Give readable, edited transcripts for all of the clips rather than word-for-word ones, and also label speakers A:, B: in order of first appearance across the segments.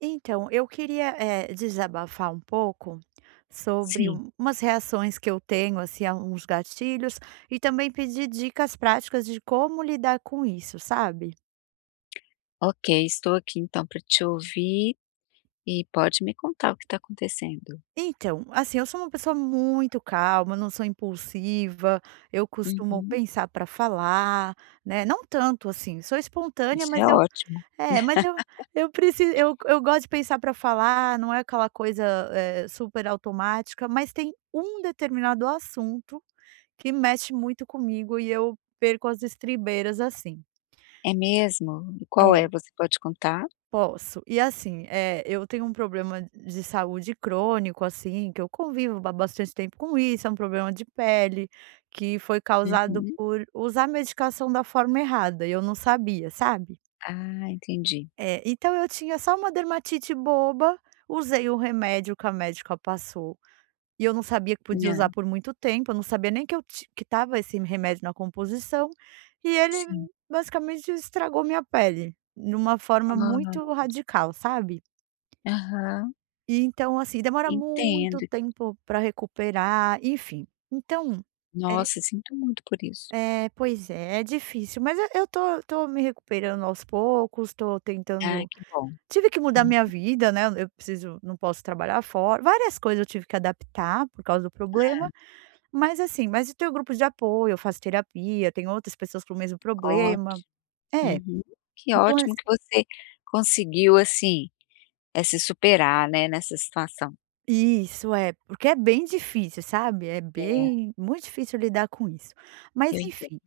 A: Então, eu queria, desabafar um pouco sobre
B: Sim.
A: umas reações que eu tenho, assim, a uns gatilhos, e também pedir dicas práticas de como lidar com isso, sabe.
B: Ok, estou aqui então para te ouvir e pode me contar o que está acontecendo.
A: Então, assim, eu sou uma pessoa muito calma, não sou impulsiva, eu costumo
B: Uhum.
A: pensar para falar, né, não tanto assim, sou espontânea,
B: Isso
A: mas
B: é
A: eu
B: ótimo.
A: é, mas eu preciso, eu gosto de pensar para falar, não é aquela coisa, super automática, mas tem um determinado assunto que mexe muito comigo e eu perco as estribeiras, assim.
B: É mesmo? E qual é?
A: É.
B: Você pode contar?
A: Posso. E assim, é, eu tenho um problema de saúde crônico, assim, que eu convivo há bastante tempo com isso, é um problema de pele, que foi causado
B: Uhum.
A: por usar medicação da forma errada, e eu não sabia, sabe.
B: Ah, entendi.
A: É, então eu tinha só uma dermatite boba, usei o remédio que a médica passou. E eu não sabia que podia usar
B: Ah,
A: por muito tempo, eu não sabia nem que eu ti que estava esse remédio na composição, e ele
B: sim.
A: basicamente estragou minha pele, de uma forma
B: Ah,
A: muito radical, sabe.
B: aham.
A: E então, assim, demora muito
B: Entendo.
A: tempo para recuperar, enfim. Então é
B: Nossa, sinto muito por isso.
A: é, pois é, é difícil, mas eu tô me recuperando aos poucos, tô
B: Ah,
A: tentando,
B: que bom.
A: tive que mudar
B: Hum.
A: minha vida, né, eu preciso, não posso trabalhar fora, várias coisas eu tive que adaptar por causa do problema. Mas assim, mas eu tenho grupos de apoio, eu faço terapia, tem outras pessoas com o mesmo
B: Ó,
A: problema. É,
B: uhum. Que
A: então ass
B: ótimo que você conseguiu, assim, se superar, né, nessa situação.
A: isso, é, porque é bem difícil, sabe, é
B: É,
A: bem muito difícil lidar com isso.
B: eu
A: Mas
B: entendo.
A: enfim,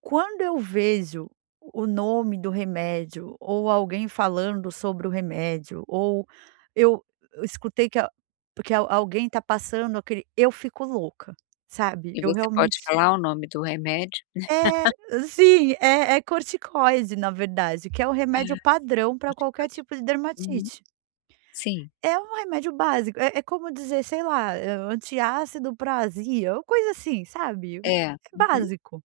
A: quando eu vejo o nome do remédio ou alguém falando sobre o remédio ou eu eu escutei que a que al alguém está passando aquele eu fico louca, sabe,
B: E
A: eu
B: você pode
A: realmente,
B: falar o nome do remédio?
A: é, sim, é é corticoide, na verdade, que é o
B: Ah.
A: remédio padrão para qualquer
B: Corticoide.
A: tipo de
B: Uhum.
A: dermatite.
B: Sim.
A: É um remédio básico, é é como dizer, sei lá, antiácido pra azia, ou coisa assim, sabe.
B: É.
A: É
B: Uhum.
A: básico.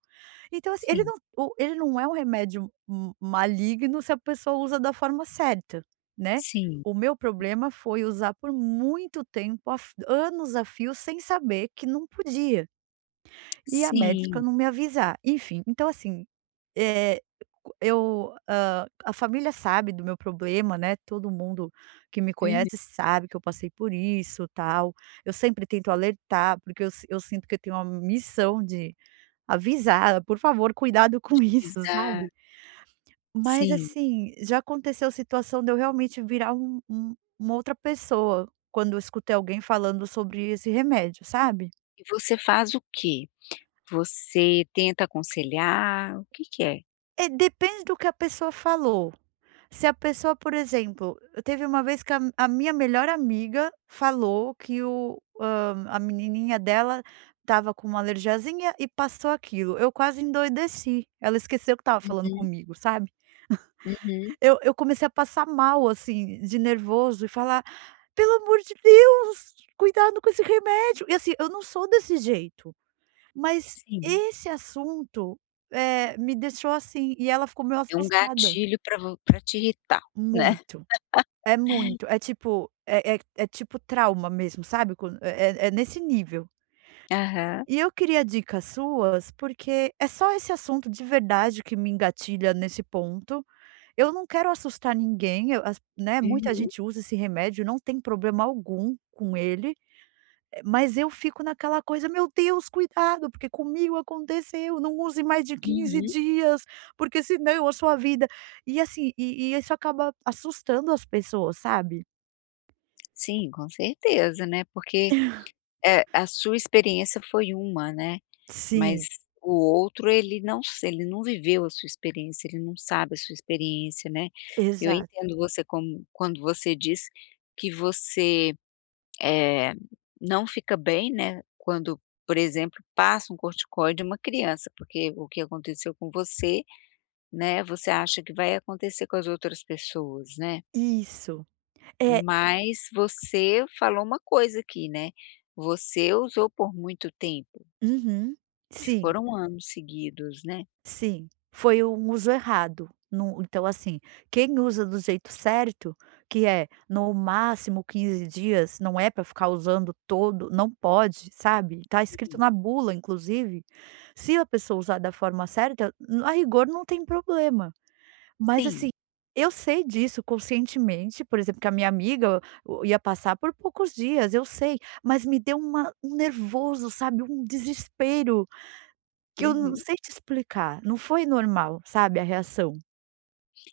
A: Então, assim,
B: Sim.
A: ele não é um remédio m maligno se a pessoa usa da forma certa, né.
B: Sim.
A: O meu problema foi usar por muito tempo, a f anos a fio sem saber que não podia. E a médica
B: Sim.
A: não me avisar. Enfim, então assim, eh, a família sabe do meu problema, né, todo mundo que me
B: Uhum.
A: conhece sabe que eu passei por isso, tal. Eu sempre tento alertar, porque eu sinto que eu tenho uma missão de avisar: "Por favor, cuidado
B: Te
A: com isso",
B: avisar.
A: sabe. Mas
B: Sim.
A: assim, já aconteceu a situação de eu realmente virar uma outra pessoa, quando eu escutei alguém falando sobre esse remédio, sabe.
B: E você faz o quê? Você tenta aconselhar? O que que é?
A: É, depende do que a pessoa falou. Se a pessoa, por exemplo, teve uma vez que a minha melhor amiga falou que a menininha dela estava com uma alergiazinha e passou aquilo. Eu quase endoideci. Ela esqueceu que estava falando
B: Uhum.
A: comigo, sabe.
B: Uhum.
A: Eu comecei a passar mal, assim, de nervoso, e falar: "Pelo amor de Deus, cuidado com esse remédio". E assim, eu não sou desse jeito, mas
B: Sim.
A: esse assunto, me deixou assim, e ela ficou meio
B: É um
A: assustada.
B: gatilho para vo pra te irritar, né.
A: Muito. É muito, é tipo, é é é tipo trauma mesmo, sabe, quando é é é nesse nível.
B: Aham.
A: E eu queria dicas suas, porque é só esse assunto de verdade que me engatilha nesse ponto. Eu não quero assustar ninguém, eu as né, muita
B: Uhum.
A: gente usa esse remédio, não tem problema algum com ele, mas eu fico naquela coisa: "Meu Deus, cuidado, porque comigo aconteceu, não use mais de quinze
B: Uhum.
A: dias, porque senão a sua vida". E assim, e isso acaba assustando as pessoas, sabe.
B: Sim, com certeza, né, porque, a sua experiência foi uma, né. Mas
A: Sim.
B: o outro ele não se ele não viveu a sua experiência, ele não sabe a sua experiência, né. Eu
A: Exato,
B: entendo você como quando você diz que você, eh, não fica bem, né, quando, por exemplo, passa um corticoide em uma criança, porque o que aconteceu com você, né, você acha que vai acontecer com as outras pessoas, né.
A: isso. É,
B: Mas você falou uma coisa aqui, né, você usou por muito tempo,
A: uhum,
B: e
A: sim,
B: foram anos seguidos, né.
A: sim, foi um uso errado, não, então assim, quem usa do jeito certo, que é no máximo 15 dias, não é para ficar usando todo, não pode, sabe, tá escrito na bula inclusive, se a pessoa usar da forma certa, a rigor não tem problema. Mas assim,
B: Sim.
A: eu sei disso conscientemente, por exemplo, que a minha amiga o ia passar por poucos dias, eu sei, mas me deu uma um nervoso, sabe, um desespero que eu não
B: Uhum.
A: sei te explicar, não foi normal, sabe, a reação.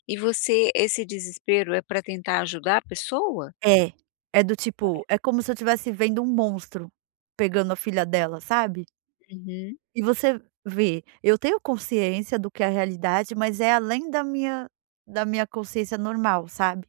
B: E você esse desespero é para tentar ajudar a pessoa?
A: É. É do tipo, é como se eu estivesse vendo um monstro pegando a filha dela, sabe.
B: Uhum.
A: E você vê, eu tenho consciência do que é a realidade, mas é além da minha, da minha consciência normal, sabe.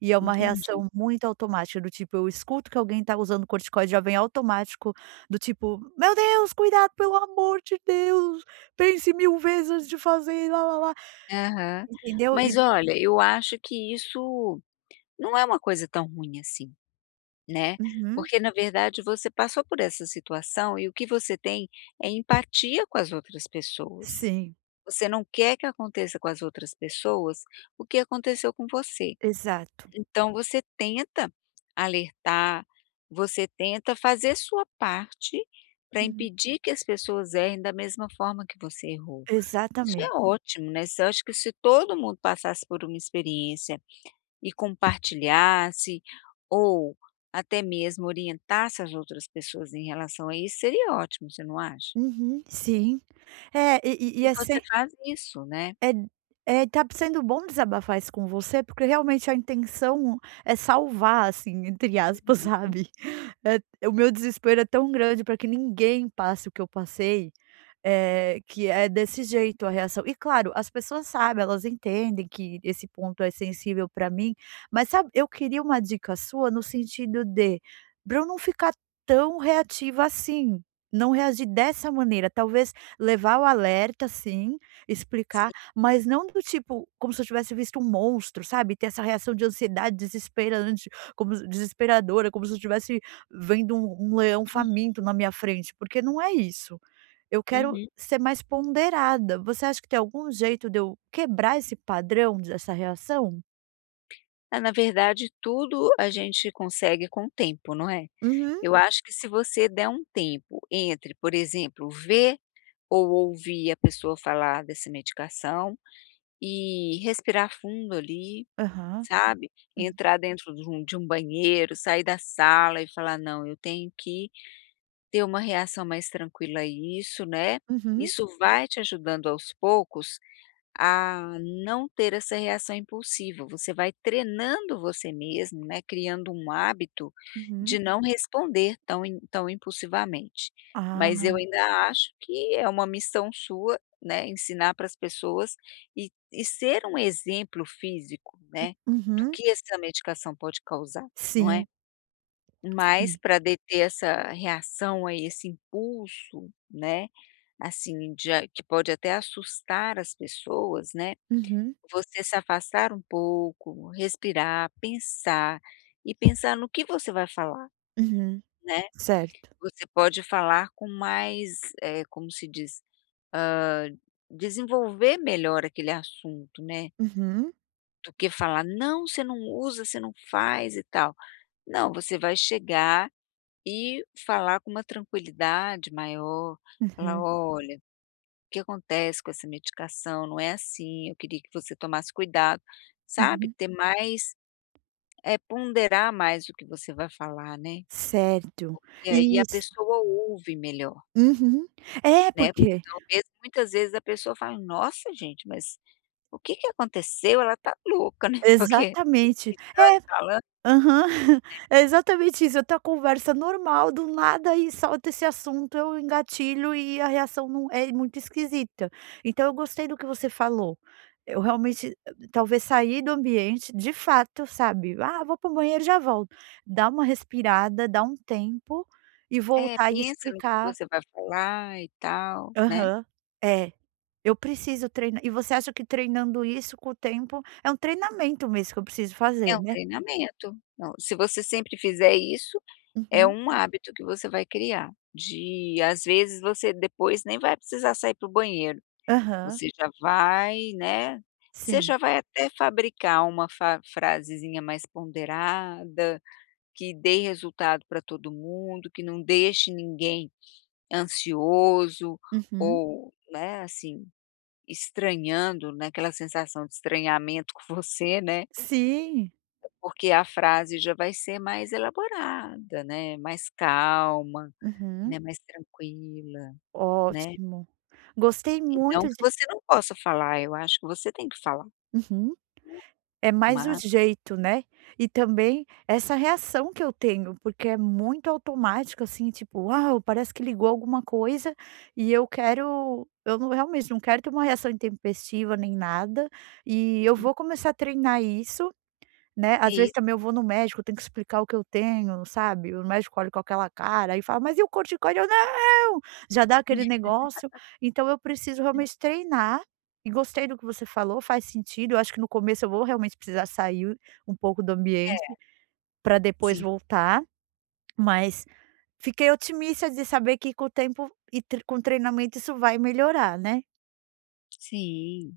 A: E é uma
B: Entendi.
A: reação muito automática, do tipo, eu escuto que alguém tá usando corticoide, já vem automático, do tipo: "Meu Deus, cuidado, pelo amor de Deus, pense 1000 vezes antes de fazer, lá-lá-lá",
B: Aham.
A: entendeu?
B: Mas
A: E
B: olha, eu acho que isso não é uma coisa tão ruim assim, né,
A: uhum,
B: porque na verdade você passou por essa situação e o que você tem é empatia com as outras pessoas.
A: sim,
B: Você não quer que aconteça com as outras pessoas o que aconteceu com você.
A: exato.
B: Então você tenta alertar, você tenta fazer sua parte para
A: Uhum,
B: impedir que as pessoas errem da mesma forma que você errou. Isso é
A: exatamente.
B: ótimo, né, se eu acho que se todo mundo passasse por uma experiência e compartilhasse, ou até mesmo orientasse as outras pessoas em relação a isso, seria ótimo, você não acha?
A: Uhum, sim. É, e
B: E
A: é
B: você faz isso, né.
A: é é, tá sendo bom desabafar isso com você, porque realmente a intenção é salvar, assim, entre aspas, sabe. Eh, o meu desespero é tão grande para que ninguém passe o que eu passei, que é desse jeito a reação. E claro, as pessoas sabem, elas entendem que esse ponto é sensível para mim, mas sabe, eu queria uma dica sua no sentido de, pra eu não ficar tão reativa assim, não reagir dessa maneira, talvez levar o alerta sim, explicar, mas não do tipo, como se eu tivesse visto um monstro, sabe, ter essa reação de ansiedade desesperante, como se desesperadora, como se eu tivesse vendo um leão faminto na minha frente, porque não é isso. Eu quero
B: Uhum.
A: ser mais ponderada. Você acha que tem algum jeito de eu quebrar esse padrão dessa reação?
B: Ah, na verdade tudo a gente consegue com o tempo, não é?
A: Uhum.
B: Eu acho que se você der um tempo entre, por exemplo, ver ou ouvir a pessoa falar dessa medicação e respirar fundo ali,
A: Aham.
B: sabe,
A: Hum.
B: entrar dentro de um banheiro, sair da sala e falar: "Não, eu tenho que ter uma reação mais tranquila a isso", né.
A: Uhum,
B: Isso vai te ajudando aos poucos a não ter essa reação impulsiva. Você vai treinando você mesmo, né, criando um hábito de
A: uhum.
B: não responder tão impulsivamente. Mas
A: Ah,
B: eu ainda acho que é uma missão sua, né, ensinar para as pessoas e e ser um exemplo físico, né, do
A: uhum.
B: que essa medicação pode causar, não é.
A: Sim,
B: Mas
A: sim.
B: para deter essa reação aí, esse impulso, né, assim, de a que pode até assustar as pessoas, né,
A: Uhum,
B: você se afastar um pouco, respirar, pensar e pensar no que você vai falar,
A: uhum.
B: né.
A: Certo.
B: Você pode falar com mais, como se diz, ah, desenvolver melhor aquele assunto, né,
A: Uhum,
B: do que falar: "Não, você não usa, você não faz e tal". Não, você vai chegar e falar com uma tranquilidade maior, falar:
A: uhum,
B: "Olha, o que acontece com essa medicação? Não é assim, eu queria que você tomasse cuidado", sabe,
A: uhum.
B: ter mais. É, ponderar mais o que você vai falar, né,
A: Certo.
B: porque aí a
A: Isso.
B: pessoa ouve melhor,
A: Uhum. É,
B: né, porque
A: porque
B: talvez muitas vezes a pessoa fala: "Nossa gente, mas o que que aconteceu? Ela tá louca, né", porque vem
A: exatamente.
B: gritando e
A: É,
B: falando.
A: aham. É exatamente isso, eu tô a conversa normal, do nada e salta esse assunto, eu engatilho e a reação não é muito esquisita. Então eu gostei do que você falou. Eu realmente, talvez sair do ambiente, de fato, sabe, "Ah, vou para o banheiro e já volto". Dar uma respirada, dar um tempo e
B: É,
A: voltar e
B: pensa no que
A: explicar.
B: você vai falar e tal, né.
A: Aham. É. Eu preciso treinar, e você acha que treinando isso com o tempo é um treinamento mesmo que eu preciso
B: É
A: fazer,
B: um
A: né.
B: treinamento. Não, se você sempre fizer isso, é
A: Uhum.
B: um hábito que você vai criar, de às vezes você depois nem vai precisar sair para o banheiro.
A: Aham.
B: Você já vai, né, você
A: Sim.
B: já vai até fabricar uma fa frasezinha mais ponderada, que dê resultado para todo mundo, que não deixe ninguém ansioso
A: Uhum.
B: ou, né, assim, estranhando, né, aquela sensação de estranhamento com você, né,
A: Sim.
B: porque a frase já vai ser mais elaborada, né, mais calma,
A: Uhum.
B: né, mais tranquila, né,
A: Ótimo. Gostei
B: e não
A: muito
B: que
A: de
B: você não possa falar, eu acho que você tem que falar,
A: uhum. É mais o
B: mas
A: jeito, né, e também essa reação que eu tenho, porque é muito automático, assim, tipo: "Uau, parece que ligou alguma coisa", e eu realmente não quero ter uma reação intempestiva nem nada, e eu
B: é
A: vou começar a treinar isso, né, às vezes
B: isso.
A: também eu vou no médico, eu tenho que explicar o que eu tenho, sabe, o médico olha com aquela cara e fala: "Mas e o corticoide?" Eu: "Não!" Já dá aquele negócio. Então eu preciso realmente treinar, e gostei do que você falou, faz sentido, eu acho que no começo eu vou realmente precisar sair um pouco do ambiente,
B: É,
A: para depois
B: sim,
A: voltar, mas fiquei otimista de saber que com o tempo e tre com o treinamento isso vai melhorar, né.
B: sim.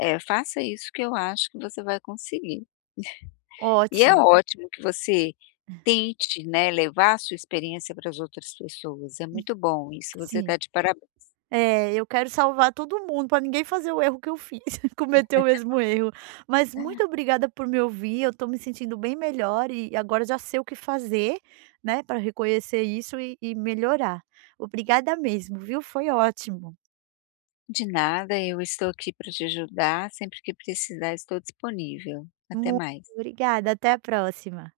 B: É, faça isso que eu acho que você vai conseguir. E é
A: Ótimo,
B: ótimo que você tente, né, levar a sua experiência para as outras pessoas, é muito bom isso, você está
A: sim.
B: de parabéns.
A: É, eu quero salvar todo mundo para ninguém fazer o erro que eu fiz, cometer o mesmo erro. Mas muito obrigada por me ouvir, eu estou me sentindo bem melhor e agora já sei o que fazer, né, para reconhecer isso e melhorar. Obrigada mesmo, viu? Foi ótimo.
B: De nada, eu estou aqui para te ajudar, sempre que precisar estou disponível. Até
A: Muito
B: mais.
A: obrigada, até a próxima.